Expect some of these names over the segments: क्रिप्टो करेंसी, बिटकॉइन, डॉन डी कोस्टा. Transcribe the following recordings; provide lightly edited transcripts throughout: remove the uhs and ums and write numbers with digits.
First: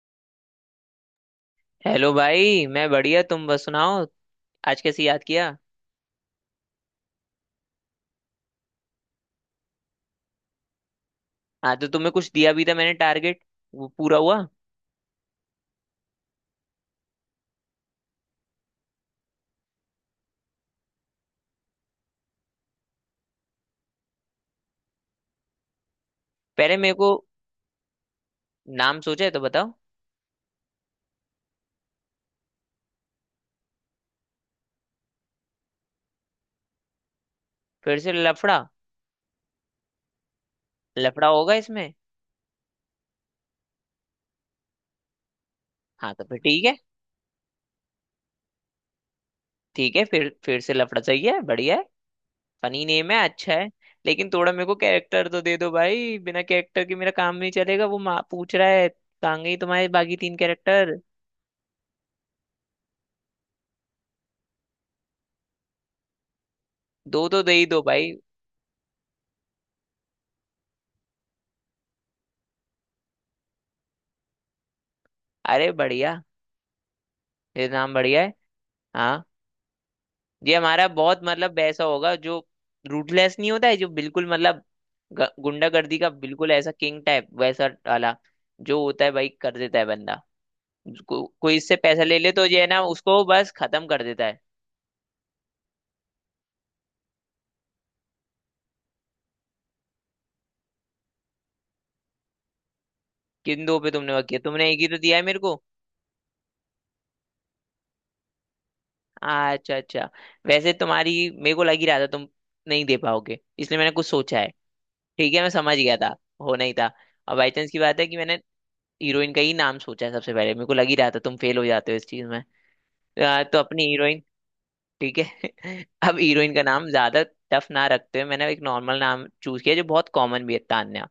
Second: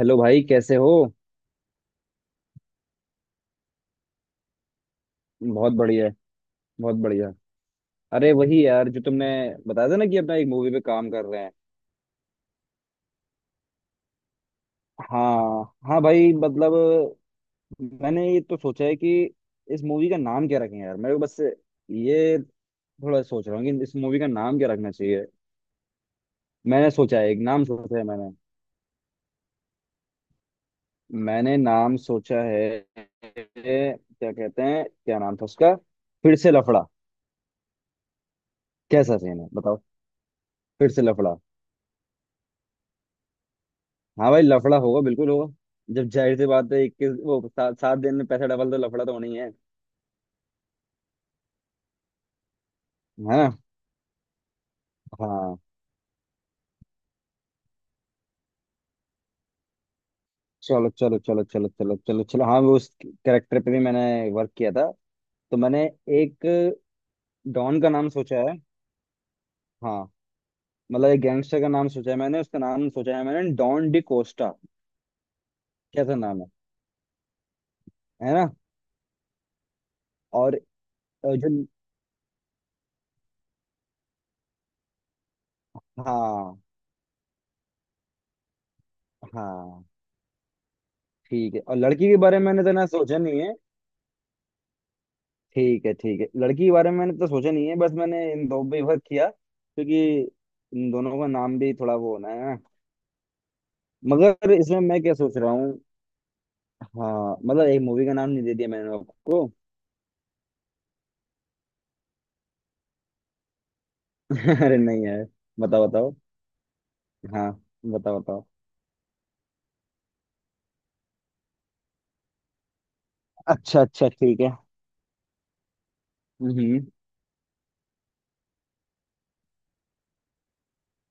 Hello भाई, कैसे हो? हेलो भाई, मैं बढ़िया। तुम बस सुनाओ। आज कैसे याद किया? बहुत बढ़िया। बहुत बढ़िया। अरे वही यार, जो तुमने बताया था ना कि अपना एक मूवी पे काम कर रहे हैं। हाँ, तो तुम्हें कुछ दिया भी था मैंने टारगेट। वो पूरा हुआ? हाँ हाँ भाई, मतलब मैंने ये तो सोचा है कि इस मूवी का नाम क्या रखें यार। मैं बस ये थोड़ा सोच रहा हूँ कि इस मूवी का नाम क्या रखना चाहिए। पहले मैंने मेरे को। सोचा है, एक नाम सोचा है मैंने नाम सोचा है तो बताओ। मैंने नाम सोचा है। क्या कहते हैं, क्या नाम था उसका। फिर से लफड़ा। फिर से लफड़ा? कैसा सीन है बताओ। फिर से लफड़ा लफड़ा। होगा इसमें। हाँ भाई, लफड़ा होगा, बिल्कुल होगा। जब हाँ, तो जाहिर फिर सी ठीक बात है। है, 21 वो सात सात दिन में पैसा डबल तो लफड़ा तो होना ही है। है ठीक है, फिर से लफड़ा सही है, बढ़िया है। फनी नेम है, ना? अच्छा है। लेकिन थोड़ा मेरे को कैरेक्टर तो दे हाँ। दो भाई, बिना कैरेक्टर के मेरा काम नहीं चलेगा। वो माँ पूछ रहा है, कहाँ गई तुम्हारे बाकी तीन चलो कैरेक्टर? चलो चलो चलो चलो चलो चलो, हाँ वो उस कैरेक्टर पे भी मैंने वर्क किया था। तो मैंने एक दो तो दे ही डॉन दो का नाम भाई। सोचा है। हाँ मतलब एक गैंगस्टर का नाम सोचा है मैंने। उसका नाम सोचा है मैंने, डॉन डी कोस्टा। अरे कैसा बढ़िया, नाम है? ये नाम बढ़िया है है। ना? हाँ, और ये हमारा बहुत जो। मतलब ऐसा होगा जो रूटलेस नहीं होता है, जो बिल्कुल मतलब गुंडागर्दी का बिल्कुल हाँ ऐसा किंग टाइप वैसा वाला जो होता है। भाई कर देता हाँ है बंदा। ठीक कोई है। इससे और पैसा लड़की के ले ले बारे तो में ये मैंने है तो ना, ना, सोचा उसको नहीं बस है। खत्म कर देता है। ठीक है ठीक है। लड़की के बारे में मैंने तो सोचा नहीं है। बस मैंने इन दो पे वर्क किया, क्योंकि इन दोनों का नाम भी थोड़ा वो होना है। किन दो पे तुमने वर्क किया? मगर तुमने एक इसमें ही तो मैं क्या दिया है सोच मेरे रहा को। हूँ, हाँ मतलब एक मूवी का नाम नहीं दे दिया मैंने आपको। अच्छा अच्छा, वैसे तुम्हारी मेरे को लग ही रहा था तुम नहीं दे पाओगे, इसलिए मैंने कुछ सोचा है। अरे नहीं यार। ठीक है, मैं समझ बताओ गया बताओ। था, होना ही था। और हाँ, बाई चांस की बात है कि बताओ मैंने बताओ। हीरोइन का ही नाम सोचा है, सबसे पहले मेरे को लग ही रहा था तुम फेल हो जाते हो इस चीज में। तो अच्छा अपनी अच्छा, हीरोइन ठीक है। ठीक है। अब हीरोइन का हम्म। नाम ज्यादा टफ ना रखते हुए मैंने एक नॉर्मल नाम चूज किया जो बहुत कॉमन भी है, तान्या।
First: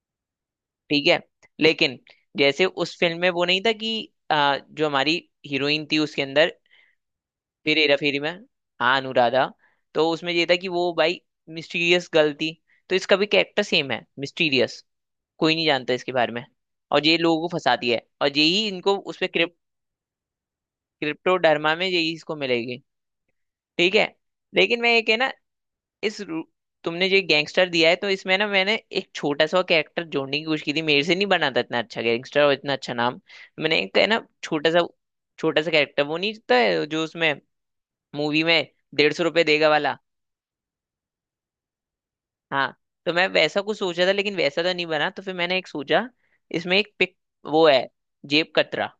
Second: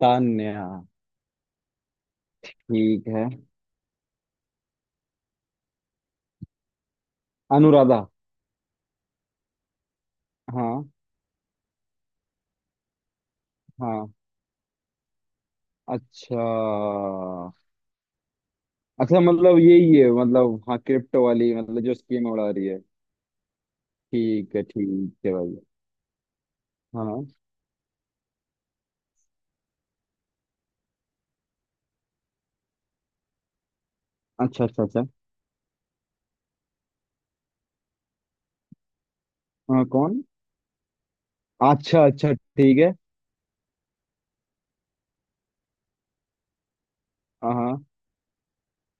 तान्या। ठीक है। लेकिन जैसे उस ठीक फिल्म है। में वो नहीं था कि जो हमारी हीरोइन थी उसके अंदर, फिर हेरा अनुराधा। फेरी में, हाँ अनुराधा। तो उसमें ये था कि हाँ वो भाई मिस्टीरियस गर्ल थी। तो इसका भी कैरेक्टर सेम है, हाँ। मिस्टीरियस, कोई नहीं जानता इसके बारे अच्छा में। और ये लोगों को फंसाती है और यही इनको अच्छा, उसपे मतलब यही है मतलब, हाँ क्रिप्टो वाली, क्रिप्टोडर्मा मतलब में जो यही स्कीम इसको उड़ा रही मिलेगी। है। ठीक है। ठीक है लेकिन मैं एक ठीक है ना, है भाई। इस रू- तुमने जो हाँ, गैंगस्टर दिया है तो इसमें ना मैंने एक छोटा सा कैरेक्टर जोड़ने की कोशिश की थी, मेरे से नहीं बना था इतना अच्छा गैंगस्टर और इतना अच्छा नाम। मैंने एक है ना अच्छा छोटा अच्छा सा, अच्छा। छोटा सा कैरेक्टर, वो नहीं था जो उसमें मूवी में 150 रुपये देगा हाँ वाला? कौन? अच्छा अच्छा, हाँ। ठीक है। तो मैं वैसा कुछ सोचा था लेकिन वैसा तो नहीं बना, तो फिर मैंने एक सोचा, इसमें एक पिक हाँ वो हाँ। है, जेब कतरा।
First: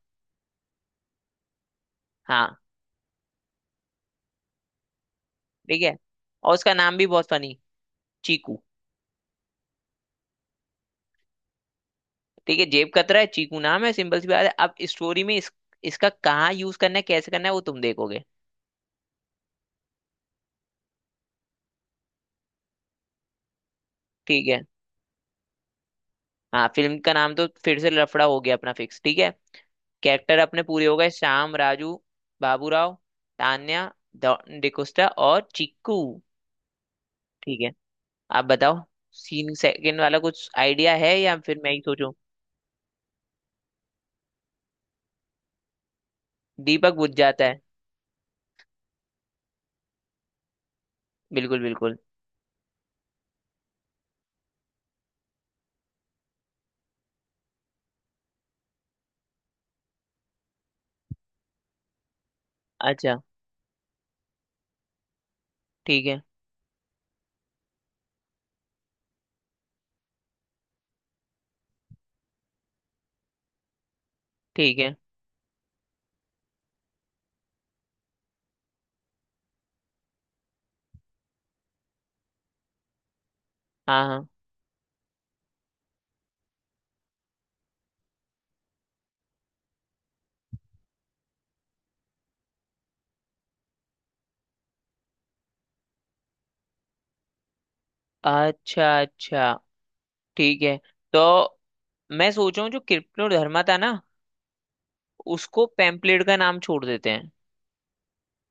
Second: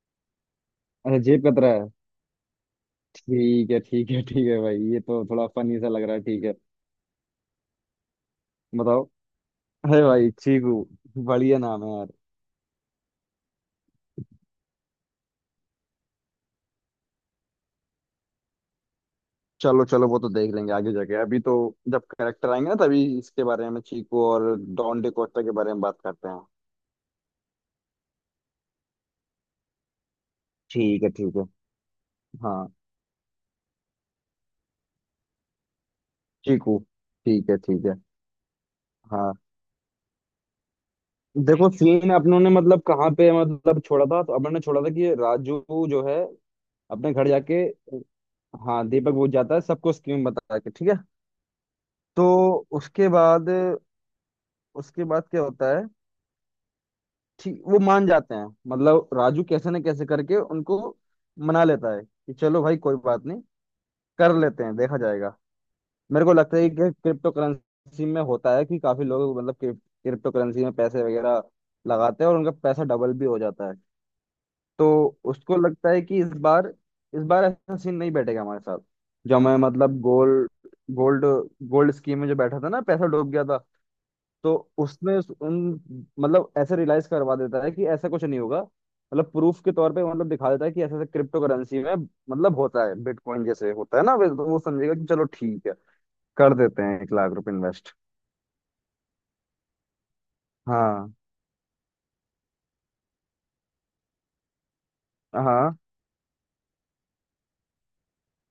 अच्छा, जेब कतरा है। हाँ। ठीक है ठीक है ठीक है भाई, ये तो थोड़ा फनी ठीक सा है, लग रहा है। ठीक है, और उसका नाम भी बहुत फनी, चीकू। बताओ। है भाई, चीकू। बढ़िया नाम है यार। ठीक है, जेब कतरा है, चीकू नाम है, सिंपल सी बात है। अब स्टोरी में इसका कहाँ यूज करना है कैसे करना है वो तुम देखोगे। चलो चलो, वो तो देख लेंगे आगे जाके, अभी तो जब करेक्टर आएंगे ना, तभी इसके बारे में चीकू ठीक और है। डॉन डिकोस्टा के बारे में बात करते हैं। हाँ, फिल्म का नाम तो फिर से लफड़ा हो गया अपना फिक्स, ठीक है। कैरेक्टर अपने पूरे हो ठीक गए, है ठीक है। श्याम, राजू, हाँ, बाबूराव, तान्या, डिकोस्टा और चिक्कू। चीकू। ठीक है ठीक है, ठीक है। आप बताओ। हाँ सीन सेकंड वाला कुछ आइडिया है या फिर देखो, मैं ही सीन सोचूं? अपनों ने मतलब कहाँ पे मतलब छोड़ा था, तो अपनों ने छोड़ा था कि राजू जो है दीपक बुझ अपने घर जाता है। जाके, हाँ दीपक बुझ जाता है सबको स्कीम बता के। ठीक है। बिल्कुल बिल्कुल। तो उसके बाद उसके बाद क्या होता है। ठीक, वो मान जाते हैं। मतलब राजू कैसे न कैसे करके उनको मना लेता है कि चलो भाई कोई अच्छा। बात नहीं, कर लेते हैं, देखा जाएगा। ठीक है मेरे को लगता है कि क्रिप्टो करेंसी में होता है कि काफी लोग मतलब क्रिप्टो करेंसी में पैसे वगैरह लगाते हैं और उनका पैसा डबल भी हो जाता है। ठीक है। तो उसको लगता है कि इस बार ऐसा सीन नहीं बैठेगा हमारे साथ। जो मैं मतलब गोल्ड, गोल्ड गोल्ड स्कीम में जो बैठा था ना, पैसा डूब गया था। हाँ हाँ। तो उसने उन, मतलब ऐसे रियलाइज करवा देता है कि ऐसा कुछ नहीं होगा। मतलब प्रूफ के तौर पे मतलब दिखा देता है कि ऐसा ऐसा क्रिप्टो करेंसी में मतलब होता है, बिटकॉइन जैसे होता है ना। तो वो समझेगा कि चलो ठीक है, कर देते हैं 1 लाख रुपए इन्वेस्ट। अच्छा अच्छा, ठीक है। हाँ तो मैं सोच रहा हूँ जो कृष्णोधर्मा था ना, उसको हाँ। पेम्पलेट का नाम छोड़ देते हैं।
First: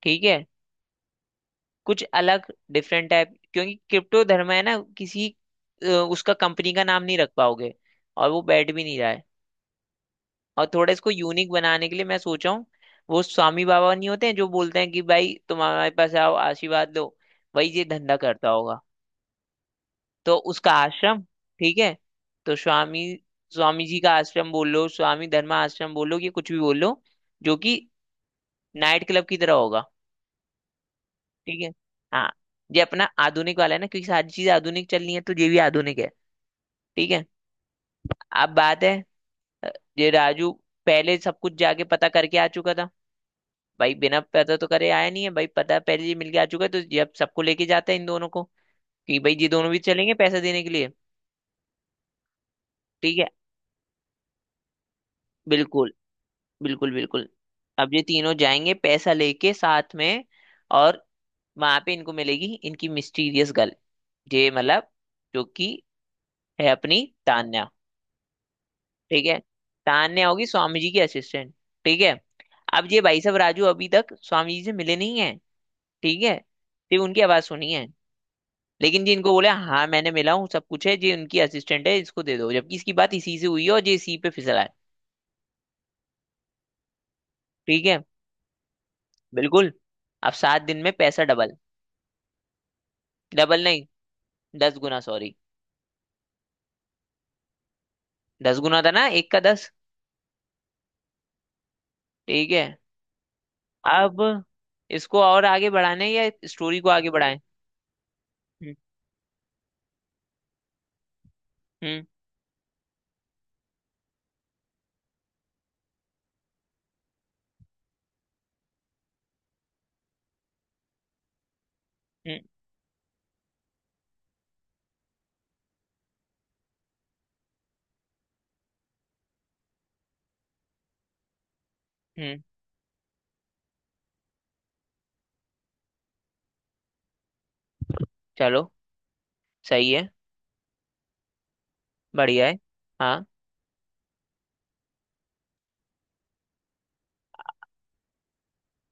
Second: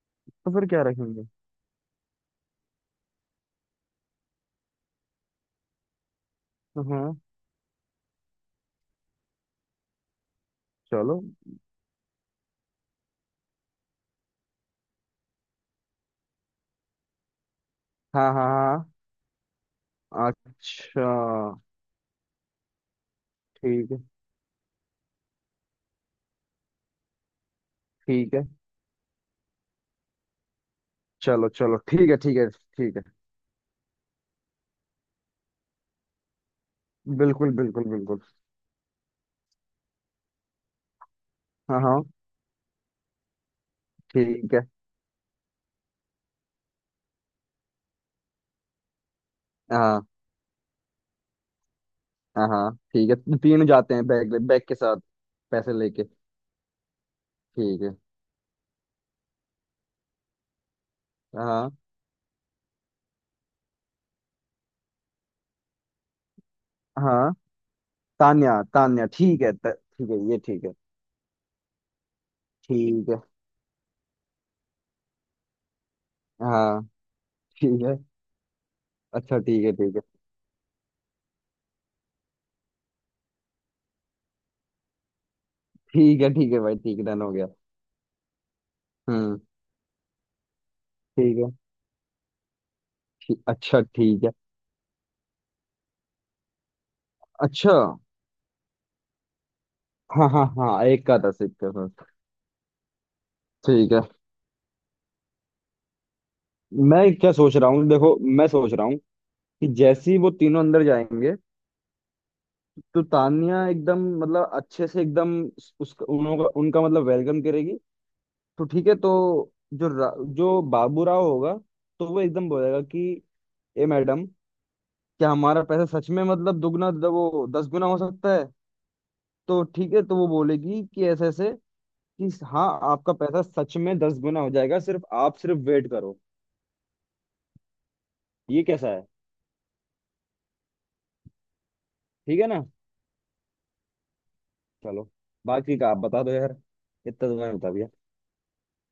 ठीक है, तो फिर क्या रखेंगे? कुछ अलग, डिफरेंट टाइप, क्योंकि क्रिप्टो धर्म है ना किसी उसका कंपनी हाँ का नाम नहीं हाँ, रख पाओगे, और वो बैठ भी नहीं रहा है। और थोड़ा इसको चलो। यूनिक बनाने के लिए मैं सोचा हूँ, वो स्वामी बाबा नहीं होते हैं जो बोलते हैं कि भाई तुम हमारे पास आओ आशीर्वाद लो, वही ये धंधा हाँ हाँ करता होगा। हाँ हाँ, तो उसका आश्रम, अच्छा ठीक है। तो स्वामी, स्वामी ठीक है। जी का आश्रम बोल लो, स्वामी धर्मा आश्रम बोल लो, कि कुछ भी बोल लो, जो कि ठीक है। नाइट क्लब की तरह होगा। चलो ठीक है। चलो, ठीक है हाँ, ठीक है ये ठीक है। अपना आधुनिक वाला है ना, क्योंकि सारी चीजें आधुनिक चल रही है तो ये भी आधुनिक है। ठीक है। बिल्कुल बिल्कुल बिल्कुल। अब बात है, अ, ये राजू पहले सब कुछ हाँ जाके हाँ पता करके आ चुका था। भाई बिना ठीक पता है। तो करे आया नहीं है भाई, पता पहले ये मिलके आ चुका है। तो ये अब सबको लेके जाता है इन दोनों को, कि भाई ये दोनों भी हाँ चलेंगे पैसा देने के लिए। हाँ हाँ ठीक ठीक है, है, तीन जाते हैं बैग बैग के साथ, पैसे बिल्कुल लेके। बिल्कुल बिल्कुल। ठीक अब है। ये तीनों जाएंगे पैसा लेके साथ में, और हाँ वहां पे इनको मिलेगी इनकी मिस्टीरियस गर्ल, ये मतलब जो कि है अपनी हाँ, तान्या। तान्या तान्या, ठीक है, ठीक है। ठीक है, तान्या ये होगी ठीक है। स्वामी जी की असिस्टेंट। ठीक है। अब ये ठीक भाई है। साहब राजू अभी तक स्वामी जी से मिले नहीं है, ठीक है, हाँ सिर्फ उनकी आवाज सुनी ठीक है। है। लेकिन जी इनको अच्छा, बोले ठीक है हाँ ठीक है। मैंने मिला हूँ सब कुछ है जी, उनकी असिस्टेंट है इसको दे दो, जबकि इसकी बात इसी से हुई है और जी इसी पे फिसला है। ठीक है ठीक है भाई, ठीक है, डन हो गया। ठीक है, हम्म। बिल्कुल। अब 7 दिन में पैसा ठीक है। डबल। ठीक, डबल अच्छा नहीं, ठीक है। 10 गुना सॉरी, अच्छा। 10 गुना था ना, एक का 10। हाँ हाँ हाँ, एक का था एक का था। ठीक है। ठीक है। अब इसको और आगे बढ़ाने या स्टोरी को मैं आगे क्या बढ़ाएं? सोच रहा हूँ, देखो मैं सोच हम्म रहा हूँ कि जैसे ही वो तीनों अंदर जाएंगे, हम्म तो तानिया एकदम मतलब अच्छे से एकदम उसका उनका उनका मतलब वेलकम करेगी। तो ठीक है। तो जो जो बाबू राव होगा, तो वो हम्म एकदम बोलेगा कि ए मैडम, क्या हमारा पैसा सच में मतलब दुगना, वो 10 गुना हो सकता है। तो ठीक है, तो वो बोलेगी कि ऐसे ऐसे कि हम्म, हाँ आपका पैसा सच में 10 गुना हो जाएगा, सिर्फ आप सिर्फ वेट करो। ये चलो कैसा है? सही है, ठीक बढ़िया है है। ना? हाँ। चलो, बाकी का आप बता दो यार, इतना तो मैंने बता दिया।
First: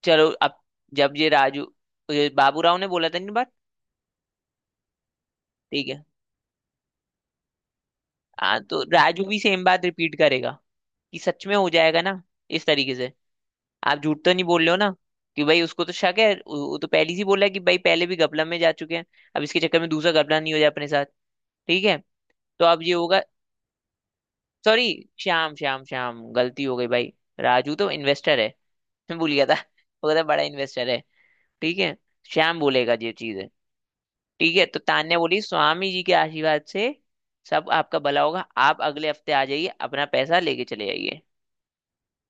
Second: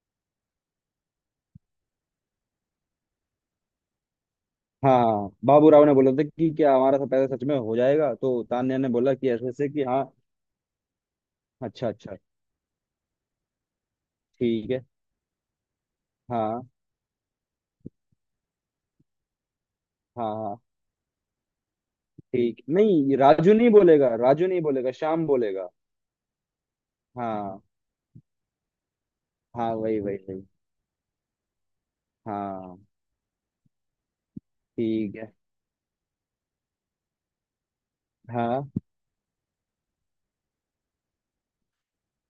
चलो अब, जब ये राजू, ये बाबू राव ने बोला था नहीं बात। हाँ, बाबूराव ठीक ने है। बोला था कि क्या हमारा सब पैसा सच में हो जाएगा, तो हाँ, तान्या तो ने बोला राजू कि भी ऐसे सेम ऐसे कि बात हाँ। रिपीट करेगा कि सच में हो अच्छा जाएगा अच्छा ना, इस तरीके से, आप झूठ तो नहीं बोल ठीक रहे हो है। ना, कि भाई उसको तो शक है, वो हाँ वो तो पहले ही बोला है कि भाई पहले भी गपला में जा चुके हैं, अब इसके चक्कर में दूसरा हाँ गपला नहीं हो हाँ। जाए अपने साथ। ठीक है, ठीक, तो अब ये नहीं होगा। राजू नहीं बोलेगा। राजू नहीं सॉरी, बोलेगा, श्याम श्याम बोलेगा। श्याम श्याम, गलती हो गई भाई, हाँ, राजू तो इन्वेस्टर है, मैं भूल गया था, हाँ वही वो वही तो बड़ा वही। इन्वेस्टर है। ठीक है, श्याम हाँ बोलेगा ये चीज। ठीक है, तो ठीक तान्या है। बोली स्वामी जी के आशीर्वाद से सब आपका भला होगा, हाँ, आप अगले हफ्ते आ जाइए अपना पैसा लेके चले जाइए।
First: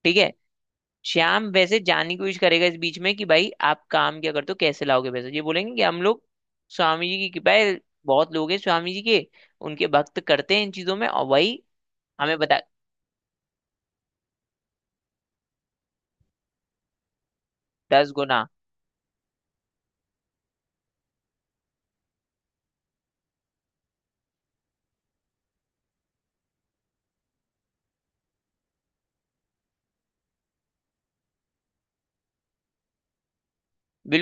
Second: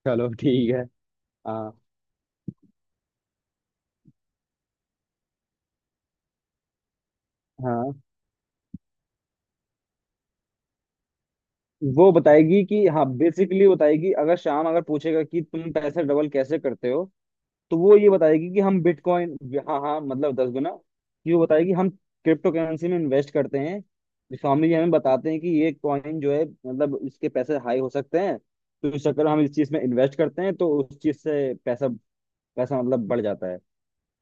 ठीक चलो है। ठीक है। श्याम हाँ वैसे जानने की कोशिश करेगा इस बीच में कि भाई आप काम क्या करते हो कैसे लाओगे पैसा, ये बोलेंगे कि हम लोग स्वामी जी की कृपा है, हाँ। बहुत लोग हैं स्वामी जी के, उनके भक्त करते हैं इन चीजों में और वही। वो हमें बता, बताएगी कि हाँ, बेसिकली बताएगी, अगर श्याम अगर पूछेगा कि तुम पैसे डबल कैसे करते हो, तो वो ये 10 गुना। बताएगी कि हम बिटकॉइन। हाँ हाँ मतलब 10 गुना। कि वो बताएगी, हम क्रिप्टो करेंसी में इन्वेस्ट करते हैं। स्वामी जी हमें बताते हैं कि ये कॉइन जो है मतलब इसके पैसे हाई हो सकते हैं। तो इस चक्कर में हम इस चीज में इन्वेस्ट करते हैं, तो उस चीज से पैसा पैसा मतलब बढ़ जाता है।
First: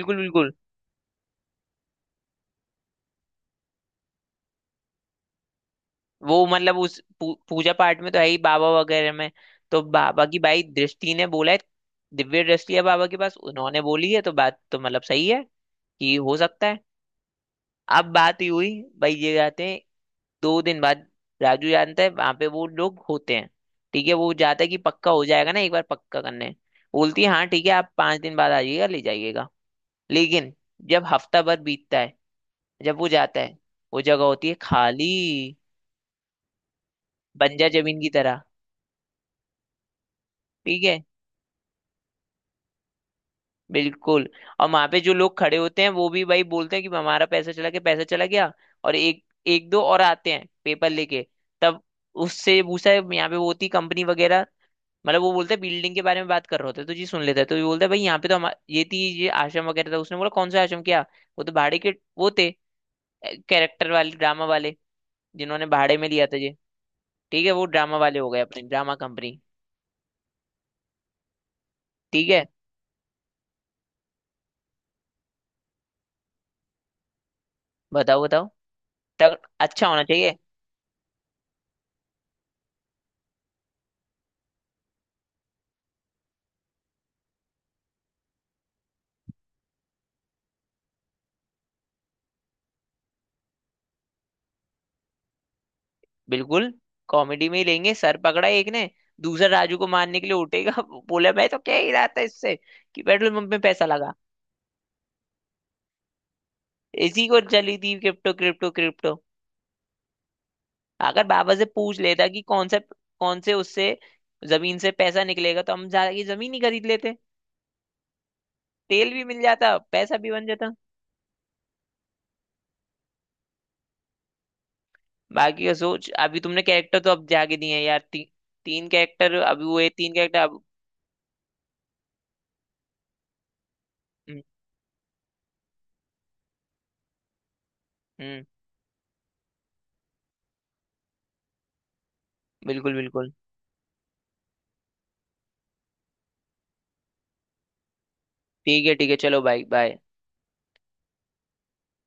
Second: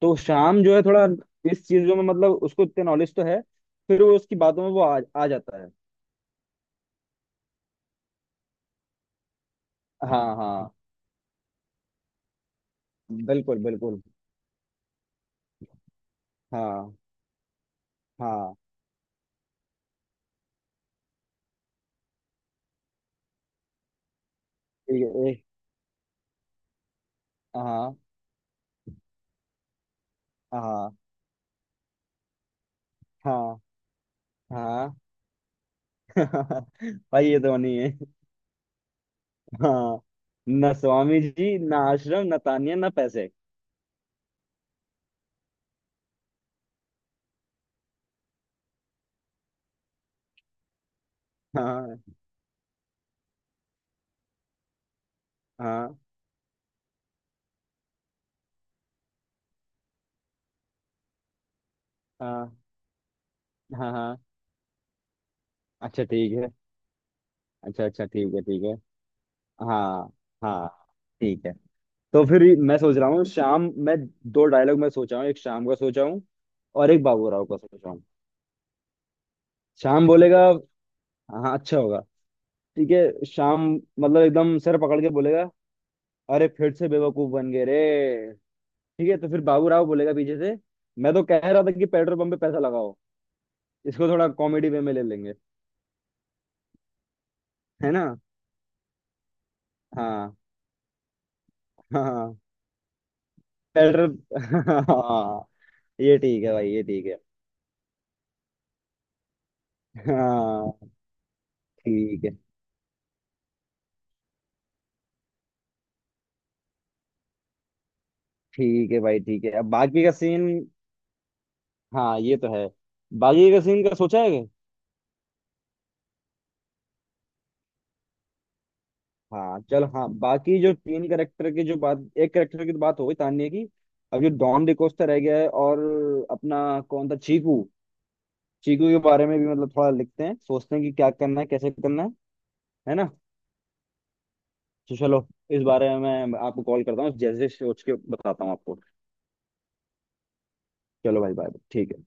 तो बिल्कुल। शाम जो है थोड़ा इस चीजों में मतलब उसको इतने नॉलेज तो है, फिर वो उसकी बातों में वो आ जाता है। वो मतलब उस पूजा पाठ में तो है ही, बाबा वगैरह में, तो हाँ बाबा की भाई हाँ दृष्टि ने बोला है, दिव्य दृष्टि है बाबा के पास, बिल्कुल उन्होंने बिल्कुल। बोली है तो बात तो मतलब सही है, कि हो सकता है। हाँ अब बात ये हाँ हुई, भाई ये जाते हैं, 2 दिन बाद राजू जानता है वहां पे वो लोग होते हैं, ठीक है, वो जाता है कि ठीक पक्का हो है। जाएगा ना, एक बार पक्का करने। बोलती है हाँ ठीक है आप हाँ 5 दिन बाद आ जाइएगा ले जाइएगा। लेकिन हाँ जब हफ्ता भर बीतता है, जब वो जाता है, हाँ वो जगह होती है हाँ। खाली, भाई ये तो बंजर नहीं है। जमीन की तरह। हाँ, ना ठीक है, स्वामी जी, ना आश्रम, ना तानिया, ना पैसे। बिल्कुल। और वहां पे जो लोग खड़े होते हैं वो भी भाई बोलते हैं कि हमारा पैसा चला गया, पैसा चला गया, और एक एक दो और आते हैं पेपर लेके। तब हाँ उससे पूछा है यहाँ पे वो होती कंपनी वगैरह, मतलब वो बोलते हैं बिल्डिंग हाँ के बारे में बात कर रहे होते हैं तो जी सुन लेता है। तो ये बोलता है भाई यहाँ पे तो हम, ये थी ये आश्रम वगैरह था। उसने बोला कौन सा आश्रम क्या, वो तो भाड़े के वो थे, हाँ कैरेक्टर हाँ वाले, हाँ। ड्रामा वाले, जिन्होंने भाड़े अच्छा में लिया ठीक था है। ये। ठीक है, वो अच्छा ड्रामा अच्छा, वाले हो ठीक गए है अपने ठीक है। Drama company. हाँ हाँ ठीक है। तो ठीक फिर है, मैं सोच रहा हूँ, शाम। मैं दो डायलॉग मैं सोचा हूँ, एक शाम का सोचा हूँ और एक बाबू राव का सोचा हूँ। बताओ बताओ, तब अच्छा होना शाम चाहिए। बोलेगा, हाँ अच्छा होगा, ठीक है शाम मतलब एकदम सर पकड़ के बोलेगा, अरे फिर से बेवकूफ बन गए रे। ठीक है, तो फिर बाबू राव बोलेगा पीछे से, मैं तो कह रहा था कि पेट्रोल पंप पे पैसा लगाओ। इसको थोड़ा कॉमेडी वे में ले लेंगे, बिल्कुल, कॉमेडी में ही है लेंगे, ना? सर पकड़ा एक ने, दूसरा राजू को मारने के लिए हाँ उठेगा बोला मैं तो क्या ही रहा था हाँ, इससे, कि पेट्रोल पंप में पैसा लगा, पेट्रोल, हाँ, ये ठीक है भाई, ये ठीक है। इसी को चली थी क्रिप्टो क्रिप्टो क्रिप्टो, हाँ अगर बाबा से पूछ ठीक लेता है कि कौन से, कौन से उससे जमीन से पैसा निकलेगा तो हम जाके जमीन ही खरीद लेते, ठीक है तेल भाई, भी मिल ठीक है, अब जाता बाकी का पैसा भी बन सीन। जाता। हाँ ये तो है, बाकी का सीन का सोचा है क्या? बाकी का सोच, अभी तुमने कैरेक्टर तो अब जाके दिए हैं यार, तीन कैरेक्टर हाँ अभी चल हुए, हाँ, तीन कैरेक्टर बाकी अब। जो तीन करेक्टर की जो बात, एक करेक्टर की तो बात हो गई, तान्या की। अब जो हम्म डॉन डिकोस्टा रह गया है, और अपना कौन था, चीकू। हम्म, चीकू के बारे में भी मतलब थोड़ा लिखते हैं, सोचते हैं कि क्या करना है, कैसे करना है बिल्कुल है ना? बिल्कुल, तो चलो, इस बारे में मैं आपको कॉल करता हूँ, जैसे सोच के बताता हूँ आपको। ठीक है ठीक है, चलो भाई बाय। चलो भाई बाय, ठीक है।